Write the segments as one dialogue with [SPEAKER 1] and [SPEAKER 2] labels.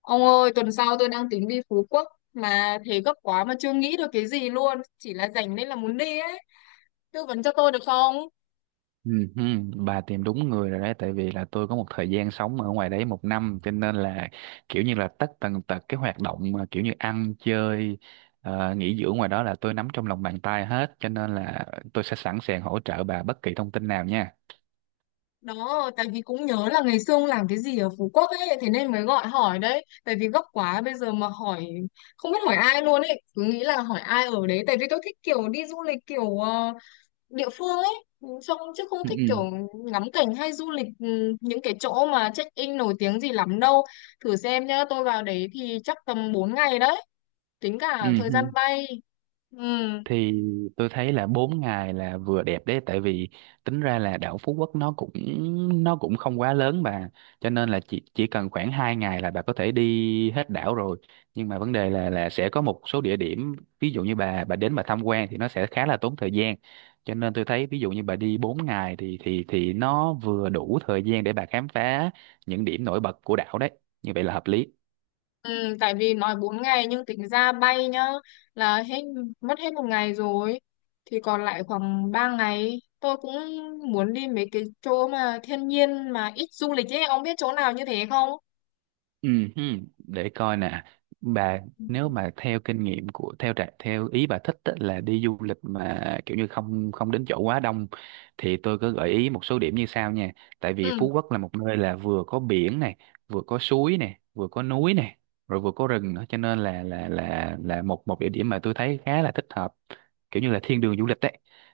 [SPEAKER 1] Ông ơi, tuần sau tôi đang tính đi Phú Quốc mà thế gấp quá mà chưa nghĩ được cái gì luôn, chỉ là rảnh nên là muốn đi ấy. Tư vấn cho tôi được không?
[SPEAKER 2] Ừ, ừ, bà tìm đúng người rồi đấy tại vì là tôi có một thời gian sống ở ngoài đấy một năm cho nên là kiểu như là tất tần tật cái hoạt động mà kiểu như ăn chơi, nghỉ dưỡng ngoài đó là tôi nắm trong lòng bàn tay hết cho nên là tôi sẽ sẵn sàng hỗ trợ bà bất kỳ thông tin nào nha.
[SPEAKER 1] Đó, tại vì cũng nhớ là ngày xưa ông làm cái gì ở Phú Quốc ấy, thế nên mới gọi hỏi đấy. Tại vì gấp quá bây giờ mà hỏi không biết hỏi ai luôn ấy, cứ nghĩ là hỏi ai ở đấy tại vì tôi thích kiểu đi du lịch kiểu địa phương ấy. Ừ, xong chứ không
[SPEAKER 2] Ừ,
[SPEAKER 1] thích kiểu
[SPEAKER 2] ừ,
[SPEAKER 1] ngắm cảnh hay du lịch những cái chỗ mà check-in nổi tiếng gì lắm đâu. Thử xem nhá, tôi vào đấy thì chắc tầm 4 ngày đấy, tính cả
[SPEAKER 2] ừ.
[SPEAKER 1] thời gian
[SPEAKER 2] Ừ.
[SPEAKER 1] bay. Ừ,
[SPEAKER 2] Thì tôi thấy là 4 ngày là vừa đẹp đấy, tại vì tính ra là đảo Phú Quốc nó cũng không quá lớn bà, cho nên là chỉ cần khoảng 2 ngày là bà có thể đi hết đảo rồi, nhưng mà vấn đề là sẽ có một số địa điểm ví dụ như bà đến bà tham quan thì nó sẽ khá là tốn thời gian, cho nên tôi thấy ví dụ như bà đi 4 ngày thì nó vừa đủ thời gian để bà khám phá những điểm nổi bật của đảo đấy, như vậy là hợp lý.
[SPEAKER 1] ừ, tại vì nói 4 ngày nhưng tính ra bay nhá là hết, mất hết một ngày rồi, thì còn lại khoảng 3 ngày tôi cũng muốn đi mấy cái chỗ mà thiên nhiên mà ít du lịch ấy, ông biết chỗ nào như thế không?
[SPEAKER 2] Ừ, hừ, để coi nè bà, nếu mà theo kinh nghiệm theo ý bà thích á, là đi du lịch mà kiểu như không không đến chỗ quá đông thì tôi có gợi ý một số điểm như sau nha. Tại vì
[SPEAKER 1] Ừ,
[SPEAKER 2] Phú Quốc là một nơi là vừa có biển này, vừa có suối này, vừa có núi này, rồi vừa có rừng nữa, cho nên là một một địa điểm mà tôi thấy khá là thích hợp, kiểu như là thiên đường du lịch đấy.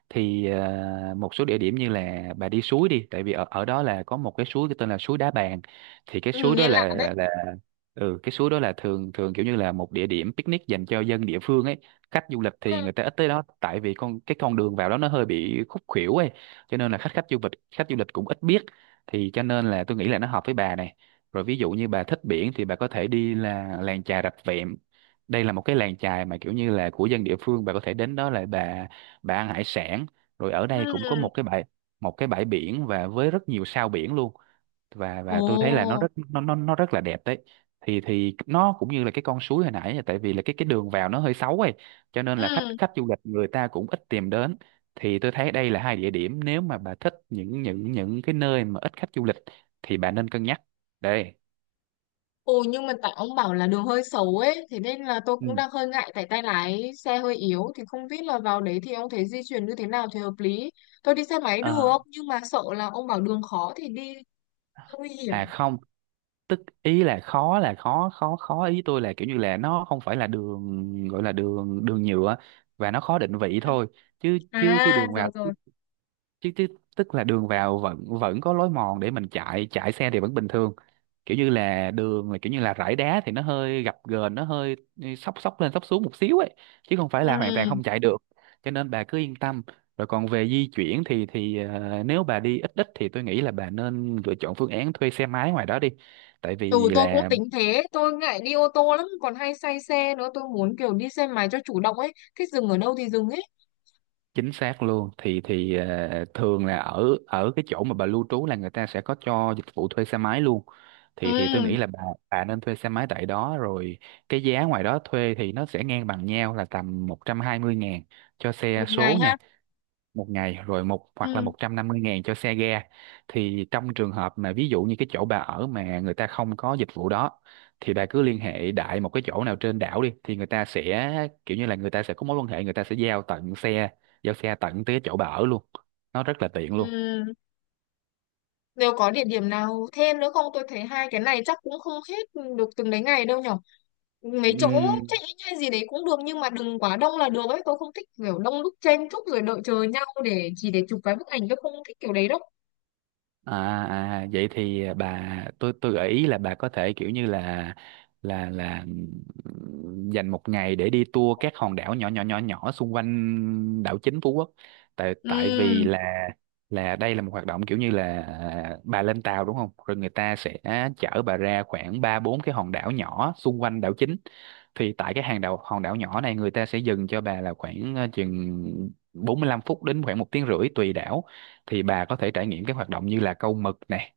[SPEAKER 2] Thì một số địa điểm như là bà đi suối đi, tại vì ở ở đó là có một cái suối tên là suối Đá Bàn. Thì cái
[SPEAKER 1] ừ
[SPEAKER 2] suối
[SPEAKER 1] nghe
[SPEAKER 2] đó
[SPEAKER 1] lạ đấy.
[SPEAKER 2] là là ừ cái suối đó là thường thường kiểu như là một địa điểm picnic dành cho dân địa phương ấy, khách du lịch thì
[SPEAKER 1] Ừ.
[SPEAKER 2] người ta ít tới đó tại vì con đường vào đó nó hơi bị khúc khuỷu ấy, cho nên là khách khách du lịch cũng ít biết. Thì cho nên là tôi nghĩ là nó hợp với bà này. Rồi ví dụ như bà thích biển thì bà có thể đi là làng chài Rạch Vẹm, đây là một cái làng chài mà kiểu như là của dân địa phương, bà có thể đến đó là bà ăn hải sản. Rồi ở đây cũng có
[SPEAKER 1] Ừ.
[SPEAKER 2] một cái bãi biển và với rất nhiều sao biển luôn. Và
[SPEAKER 1] Ồ.
[SPEAKER 2] tôi thấy là nó rất là đẹp đấy. Thì nó cũng như là cái con suối hồi nãy, là tại vì là cái đường vào nó hơi xấu ấy, cho nên là khách
[SPEAKER 1] Ừ.
[SPEAKER 2] khách du lịch người ta cũng ít tìm đến. Thì tôi thấy đây là hai địa điểm, nếu mà bà thích những cái nơi mà ít khách du lịch thì bà nên cân nhắc đây.
[SPEAKER 1] Ồ, nhưng mà tại ông bảo là đường hơi xấu ấy, thế nên là tôi cũng
[SPEAKER 2] Ừ.
[SPEAKER 1] đang hơi ngại. Tại tay lái xe hơi yếu, thì không biết là vào đấy thì ông thấy di chuyển như thế nào thì hợp lý. Tôi đi xe máy
[SPEAKER 2] à,
[SPEAKER 1] được, nhưng mà sợ là ông bảo đường khó thì đi nguy hiểm.
[SPEAKER 2] không, tức ý là khó, là khó khó khó ý tôi là kiểu như là nó không phải là đường gọi là đường đường nhựa và nó khó định vị
[SPEAKER 1] Ừ.
[SPEAKER 2] thôi, chứ chứ chứ
[SPEAKER 1] À
[SPEAKER 2] đường vào
[SPEAKER 1] rồi rồi.
[SPEAKER 2] chứ, chứ tức là đường vào vẫn vẫn có lối mòn để mình chạy chạy xe thì vẫn bình thường, kiểu như là đường là kiểu như là rải đá thì nó hơi gập ghềnh, nó hơi xóc xóc lên xóc xuống một xíu ấy, chứ không phải
[SPEAKER 1] Ừ.
[SPEAKER 2] là hoàn toàn không chạy được, cho nên bà cứ yên tâm. Rồi còn về di chuyển thì nếu bà đi ít ít thì tôi nghĩ là bà nên lựa chọn phương án thuê xe máy ngoài đó đi, tại
[SPEAKER 1] Ừ,
[SPEAKER 2] vì
[SPEAKER 1] tôi cũng
[SPEAKER 2] là
[SPEAKER 1] tính thế. Tôi ngại đi ô tô lắm, còn hay say xe nữa. Tôi muốn kiểu đi xe máy cho chủ động ấy, thích dừng ở đâu thì dừng ấy.
[SPEAKER 2] chính xác luôn. Thường là ở ở cái chỗ mà bà lưu trú là người ta sẽ có cho dịch vụ thuê xe máy luôn, thì tôi
[SPEAKER 1] Ừ.
[SPEAKER 2] nghĩ là bà nên thuê xe máy tại đó rồi. Cái giá ngoài đó thuê thì nó sẽ ngang bằng nhau là tầm 120.000 cho
[SPEAKER 1] Một
[SPEAKER 2] xe
[SPEAKER 1] ngày
[SPEAKER 2] số
[SPEAKER 1] ha?
[SPEAKER 2] nha, một ngày, rồi một, hoặc là
[SPEAKER 1] Ừ.
[SPEAKER 2] 150.000 cho xe ga. Thì trong trường hợp mà ví dụ như cái chỗ bà ở mà người ta không có dịch vụ đó thì bà cứ liên hệ đại một cái chỗ nào trên đảo đi, thì người ta sẽ kiểu như là người ta sẽ có mối quan hệ, người ta sẽ giao tận xe, giao xe tận tới cái chỗ bà ở luôn, nó rất là tiện luôn.
[SPEAKER 1] Ừ. Nếu có địa điểm nào thêm nữa không? Tôi thấy hai cái này chắc cũng không hết được từng đấy ngày đâu nhở. Mấy chỗ
[SPEAKER 2] Ừm.
[SPEAKER 1] check-in hay gì đấy cũng được nhưng mà đừng quá đông là được ấy. Tôi không thích kiểu đông đúc chen chúc rồi đợi chờ nhau để chỉ để chụp cái bức ảnh. Tôi không thích kiểu đấy đâu.
[SPEAKER 2] À, à vậy thì bà, tôi gợi ý là bà có thể kiểu như là là là dành một ngày để đi tour các hòn đảo nhỏ nhỏ nhỏ nhỏ xung quanh đảo chính Phú Quốc. Tại tại vì
[SPEAKER 1] Ừm,
[SPEAKER 2] là đây là một hoạt động, kiểu như là bà lên tàu đúng không, rồi người ta sẽ chở bà ra khoảng ba bốn cái hòn đảo nhỏ xung quanh đảo chính. Thì tại cái hàng đảo hòn đảo nhỏ này người ta sẽ dừng cho bà là khoảng, chừng 45 phút đến khoảng một tiếng rưỡi tùy đảo. Thì bà có thể trải nghiệm các hoạt động như là câu mực này,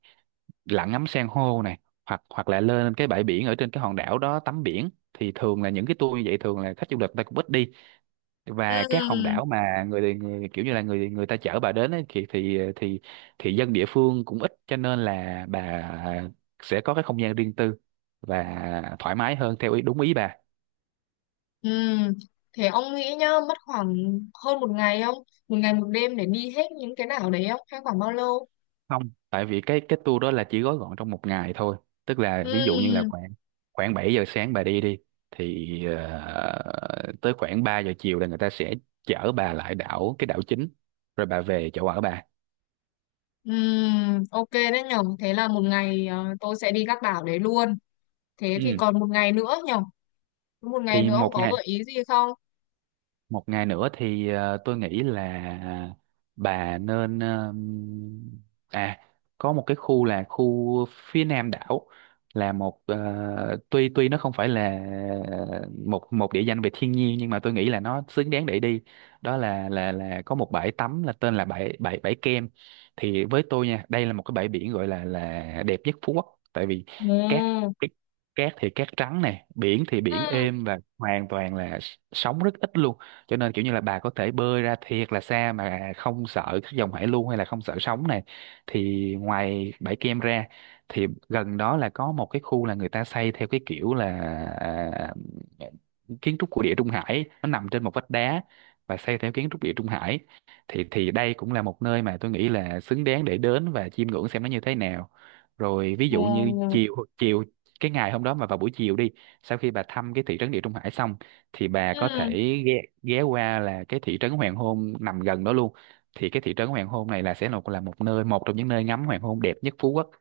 [SPEAKER 2] lặn ngắm san hô này, hoặc hoặc là lên cái bãi biển ở trên cái hòn đảo đó tắm biển. Thì thường là những cái tour như vậy thường là khách du lịch người ta cũng ít đi, và các hòn
[SPEAKER 1] ừm,
[SPEAKER 2] đảo mà người, người kiểu như là người người ta chở bà đến ấy, thì dân địa phương cũng ít, cho nên là bà sẽ có cái không gian riêng tư và thoải mái hơn theo ý, đúng ý bà.
[SPEAKER 1] ừm. Thế ông nghĩ nhá, mất khoảng hơn một ngày không? Một ngày một đêm để đi hết những cái đảo đấy không? Hay khoảng bao lâu?
[SPEAKER 2] Không, tại vì cái tour đó là chỉ gói gọn trong một ngày thôi, tức là ví dụ như là
[SPEAKER 1] Ừm,
[SPEAKER 2] khoảng khoảng 7 giờ sáng bà đi đi thì tới khoảng 3 giờ chiều là người ta sẽ chở bà lại cái đảo chính rồi bà về chỗ ở bà.
[SPEAKER 1] ok đấy nhở. Thế là một ngày, tôi sẽ đi các đảo đấy luôn. Thế thì
[SPEAKER 2] Ừ.
[SPEAKER 1] còn một ngày nữa nhở? Một ngày
[SPEAKER 2] Thì
[SPEAKER 1] nữa ông
[SPEAKER 2] một
[SPEAKER 1] có
[SPEAKER 2] ngày,
[SPEAKER 1] gợi ý gì không?
[SPEAKER 2] nữa thì tôi nghĩ là à, bà nên, à có một cái khu là phía nam đảo, là một, tuy tuy nó không phải là một một địa danh về thiên nhiên nhưng mà tôi nghĩ là nó xứng đáng để đi. Đó là có một bãi tắm là tên là bãi bãi bãi Kem. Thì với tôi nha, đây là một cái bãi biển gọi là đẹp nhất Phú Quốc, tại vì cát,
[SPEAKER 1] Ừ.
[SPEAKER 2] thì cát trắng này, biển thì biển
[SPEAKER 1] Ừ.
[SPEAKER 2] êm và hoàn toàn là sóng rất ít luôn, cho nên kiểu như là bà có thể bơi ra thiệt là xa mà không sợ các dòng hải lưu hay là không sợ sóng này. Thì ngoài bãi Kem ra thì gần đó là có một cái khu là người ta xây theo cái kiểu là, à, kiến trúc của Địa Trung Hải, nó nằm trên một vách đá và xây theo kiến trúc Địa Trung Hải. Thì đây cũng là một nơi mà tôi nghĩ là xứng đáng để đến và chiêm ngưỡng xem nó như thế nào. Rồi ví dụ như
[SPEAKER 1] Ừ.
[SPEAKER 2] chiều chiều cái ngày hôm đó mà vào buổi chiều đi, sau khi bà thăm cái thị trấn Địa Trung Hải xong thì bà có thể
[SPEAKER 1] Ừ.
[SPEAKER 2] ghé qua là cái thị trấn hoàng hôn nằm gần đó luôn. Thì cái thị trấn hoàng hôn này là một trong những nơi ngắm hoàng hôn đẹp nhất Phú Quốc,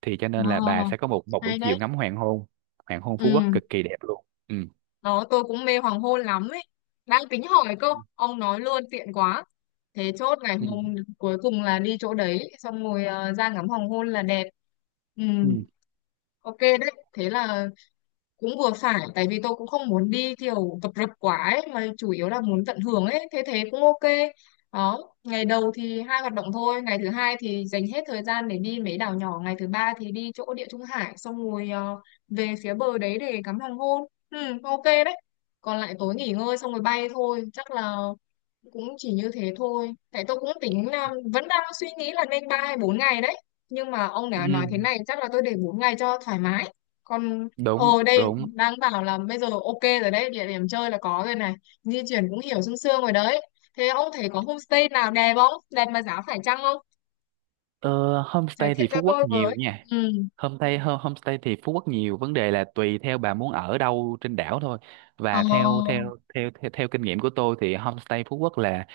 [SPEAKER 2] thì cho nên là bà
[SPEAKER 1] Ờ,
[SPEAKER 2] sẽ có một, một buổi
[SPEAKER 1] hay
[SPEAKER 2] chiều
[SPEAKER 1] đấy.
[SPEAKER 2] ngắm hoàng hôn. Hoàng hôn Phú Quốc
[SPEAKER 1] Ừ,
[SPEAKER 2] cực kỳ đẹp luôn. Ừ.
[SPEAKER 1] nó tôi cũng mê hoàng hôn lắm ấy, đang tính hỏi cơ, ông nói luôn tiện quá. Thế chốt ngày
[SPEAKER 2] Ừ.
[SPEAKER 1] hôm cuối cùng là đi chỗ đấy xong rồi, ra ngắm hoàng hôn là đẹp. Ừ.
[SPEAKER 2] Ừ.
[SPEAKER 1] Ok đấy. Thế là cũng vừa phải, tại vì tôi cũng không muốn đi kiểu tập rập quá ấy, mà chủ yếu là muốn tận hưởng ấy, thế thế cũng ok. Đó, ngày đầu thì hai hoạt động thôi, ngày thứ hai thì dành hết thời gian để đi mấy đảo nhỏ, ngày thứ ba thì đi chỗ Địa Trung Hải xong rồi, về phía bờ đấy để ngắm hoàng hôn. Ừ, ok đấy. Còn lại tối nghỉ ngơi xong rồi bay thôi, chắc là cũng chỉ như thế thôi, tại tôi cũng tính là vẫn đang suy nghĩ là nên ba hay bốn ngày đấy, nhưng mà ông đã
[SPEAKER 2] Ừ.
[SPEAKER 1] nói thế này chắc là tôi để bốn ngày cho thoải mái. Còn...
[SPEAKER 2] Đúng,
[SPEAKER 1] Ồ đây,
[SPEAKER 2] đúng.
[SPEAKER 1] đang bảo là bây giờ ok rồi đấy, địa điểm chơi là có rồi này, di chuyển cũng hiểu sương sương rồi đấy. Thế ông thấy có homestay nào đẹp không, đẹp mà giá phải chăng không?
[SPEAKER 2] Ờ,
[SPEAKER 1] Giới
[SPEAKER 2] Homestay
[SPEAKER 1] thiệu
[SPEAKER 2] thì
[SPEAKER 1] cho
[SPEAKER 2] Phú Quốc
[SPEAKER 1] tôi
[SPEAKER 2] nhiều
[SPEAKER 1] với.
[SPEAKER 2] nha.
[SPEAKER 1] Ừ.
[SPEAKER 2] Homestay thì Phú Quốc nhiều, vấn đề là tùy theo bà muốn ở đâu trên đảo thôi. Và theo
[SPEAKER 1] Ờ.
[SPEAKER 2] theo theo theo, theo kinh nghiệm của tôi thì homestay Phú Quốc là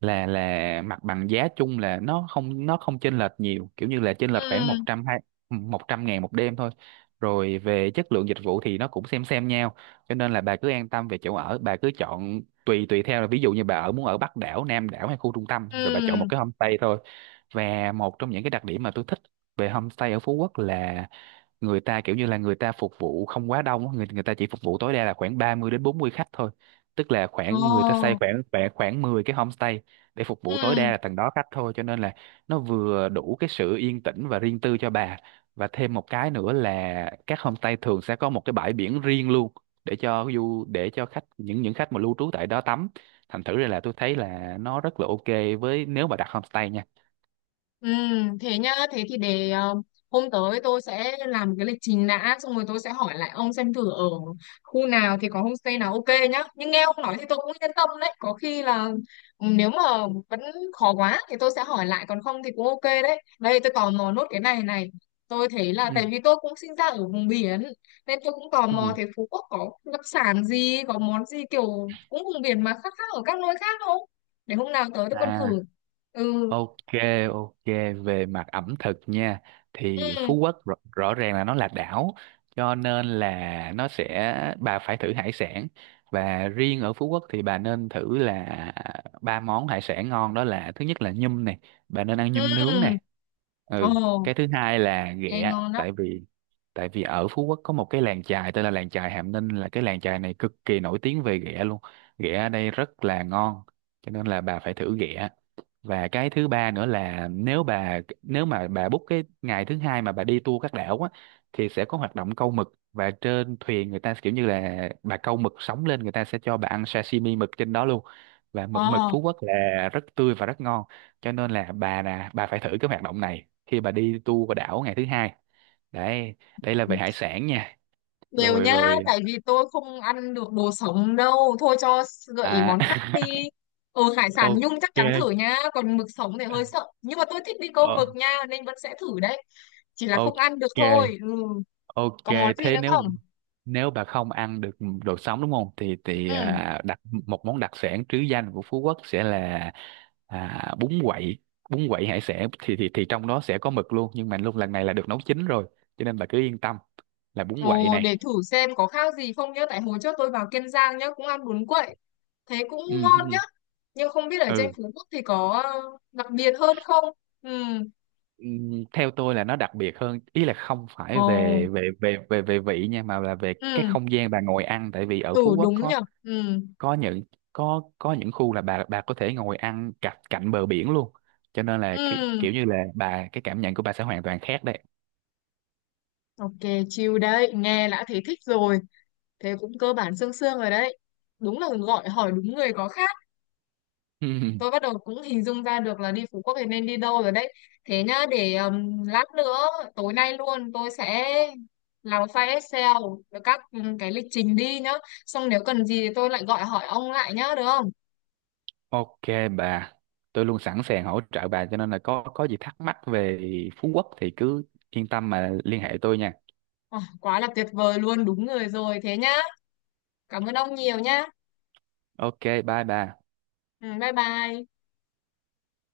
[SPEAKER 2] mặt bằng giá chung là nó không chênh lệch nhiều, kiểu như là chênh lệch khoảng
[SPEAKER 1] Ừ.
[SPEAKER 2] 100, hai, 100 ngàn một đêm thôi. Rồi về chất lượng dịch vụ thì nó cũng xem nhau, cho nên là bà cứ an tâm về chỗ ở, bà cứ chọn tùy tùy theo là ví dụ như bà ở, muốn ở Bắc đảo, Nam đảo hay khu trung tâm, rồi bà chọn một
[SPEAKER 1] Ừ.
[SPEAKER 2] cái homestay thôi. Và một trong những cái đặc điểm mà tôi thích về homestay ở Phú Quốc là người ta kiểu như là người ta phục vụ không quá đông á, người người ta chỉ phục vụ tối đa là khoảng 30 đến 40 khách thôi, tức là khoảng người ta xây
[SPEAKER 1] Ờ.
[SPEAKER 2] khoảng khoảng khoảng 10 cái homestay để phục vụ tối
[SPEAKER 1] Ừ.
[SPEAKER 2] đa là tầng đó khách thôi, cho nên là nó vừa đủ cái sự yên tĩnh và riêng tư cho bà. Và thêm một cái nữa là các homestay thường sẽ có một cái bãi biển riêng luôn, để cho để cho khách, những khách mà lưu trú tại đó tắm. Thành thử ra là tôi thấy là nó rất là ok với, nếu mà đặt homestay nha.
[SPEAKER 1] Ừ, thế nhá, thế thì để hôm tới tôi sẽ làm cái lịch trình đã, xong rồi tôi sẽ hỏi lại ông xem thử ở khu nào thì có homestay nào ok nhá. Nhưng nghe ông nói thì tôi cũng yên tâm đấy, có khi là nếu mà vẫn khó quá thì tôi sẽ hỏi lại, còn không thì cũng ok đấy. Đây, tôi tò mò nốt cái này này. Tôi thấy là tại
[SPEAKER 2] Ừ.
[SPEAKER 1] vì tôi cũng sinh ra ở vùng biển nên tôi cũng tò mò
[SPEAKER 2] Ừ.
[SPEAKER 1] thế Phú Quốc có đặc sản gì, có món gì kiểu cũng vùng biển mà khác khác ở các nơi khác không? Để hôm nào tới tôi còn thử.
[SPEAKER 2] À,
[SPEAKER 1] Ừ.
[SPEAKER 2] ok, ok, về mặt ẩm thực nha, thì
[SPEAKER 1] Ừ.
[SPEAKER 2] Phú Quốc rõ ràng là nó là đảo cho nên là nó sẽ, bà phải thử hải sản, và riêng ở Phú Quốc thì bà nên thử là ba món hải sản ngon, đó là thứ nhất là nhum này, bà nên ăn nhum nướng
[SPEAKER 1] Ừ,
[SPEAKER 2] này.
[SPEAKER 1] ồ,
[SPEAKER 2] Ừ, cái thứ hai là
[SPEAKER 1] nghe
[SPEAKER 2] ghẹ,
[SPEAKER 1] ngon đó.
[SPEAKER 2] tại vì ở Phú Quốc có một cái làng chài tên là làng chài Hàm Ninh, là cái làng chài này cực kỳ nổi tiếng về ghẹ luôn. Ghẹ ở đây rất là ngon cho nên là bà phải thử ghẹ. Và cái thứ ba nữa là, nếu nếu mà bà book cái ngày thứ hai mà bà đi tour các đảo á, thì sẽ có hoạt động câu mực và trên thuyền người ta kiểu như là bà câu mực sống lên, người ta sẽ cho bà ăn sashimi mực trên đó luôn, và mực,
[SPEAKER 1] Ồ,
[SPEAKER 2] Phú Quốc là rất tươi và rất ngon, cho nên là bà nè, bà phải thử cái hoạt động này khi bà đi tour qua đảo ngày thứ hai đấy, đây là về hải sản nha.
[SPEAKER 1] đều
[SPEAKER 2] Rồi
[SPEAKER 1] nhá,
[SPEAKER 2] rồi,
[SPEAKER 1] tại vì tôi không ăn được đồ sống đâu. Thôi cho gợi ý món khác
[SPEAKER 2] à
[SPEAKER 1] đi. Ừ, hải sản nhung
[SPEAKER 2] ok.
[SPEAKER 1] chắc chắn thử nhá, còn mực sống thì hơi sợ. Nhưng mà tôi thích đi câu mực
[SPEAKER 2] Ờ,
[SPEAKER 1] nha, nên vẫn sẽ thử đấy. Chỉ là không
[SPEAKER 2] ok.
[SPEAKER 1] ăn được thôi. Ừ,
[SPEAKER 2] Ok,
[SPEAKER 1] có món gì
[SPEAKER 2] thế
[SPEAKER 1] nữa
[SPEAKER 2] nếu,
[SPEAKER 1] không?
[SPEAKER 2] bà không ăn được đồ sống đúng không? Thì
[SPEAKER 1] Ừ,
[SPEAKER 2] à, đặc một món đặc sản trứ danh của Phú Quốc sẽ là, à, bún quậy, bún quậy hải sản, thì trong đó sẽ có mực luôn, nhưng mà luôn lần này là được nấu chín rồi, cho nên bà cứ yên tâm là bún quậy
[SPEAKER 1] ồ,
[SPEAKER 2] này.
[SPEAKER 1] để thử xem có khác gì không nhá. Tại hồi trước tôi vào Kiên Giang nhá, cũng ăn bún quậy. Thế cũng
[SPEAKER 2] Ừ,
[SPEAKER 1] ngon nhá.
[SPEAKER 2] ừ,
[SPEAKER 1] Nhưng không biết ở trên
[SPEAKER 2] ừ.
[SPEAKER 1] Phú Quốc thì có đặc biệt hơn không? Ừ.
[SPEAKER 2] Ừ, theo tôi là nó đặc biệt hơn, ý là không phải
[SPEAKER 1] Ồ.
[SPEAKER 2] về về về về về vị nha, mà là về cái
[SPEAKER 1] Ừ.
[SPEAKER 2] không gian bà ngồi ăn, tại vì ở Phú
[SPEAKER 1] Ừ
[SPEAKER 2] Quốc
[SPEAKER 1] đúng
[SPEAKER 2] có
[SPEAKER 1] nhở. Ừ.
[SPEAKER 2] có những có những khu là bà có thể ngồi ăn cạnh cạnh bờ biển luôn, cho nên là cái
[SPEAKER 1] Ừ.
[SPEAKER 2] kiểu như là cái cảm nhận của bà sẽ hoàn toàn khác đấy.
[SPEAKER 1] Ok, chill đấy, nghe đã thấy thích rồi. Thế cũng cơ bản sương sương rồi đấy, đúng là gọi hỏi đúng người có khác.
[SPEAKER 2] Ừm,
[SPEAKER 1] Tôi bắt đầu cũng hình dung ra được là đi Phú Quốc thì nên đi đâu rồi đấy. Thế nhá, để lát nữa tối nay luôn tôi sẽ làm file Excel với các cái lịch trình đi nhá, xong nếu cần gì thì tôi lại gọi hỏi ông lại nhá, được không?
[SPEAKER 2] ok bà, tôi luôn sẵn sàng hỗ trợ bà cho nên là có gì thắc mắc về Phú Quốc thì cứ yên tâm mà liên hệ tôi nha.
[SPEAKER 1] Ờ, quá là tuyệt vời luôn, đúng người rồi, thế nhá. Cảm ơn ông nhiều nhá.
[SPEAKER 2] Ok, bye bà.
[SPEAKER 1] Ừ, bye bye.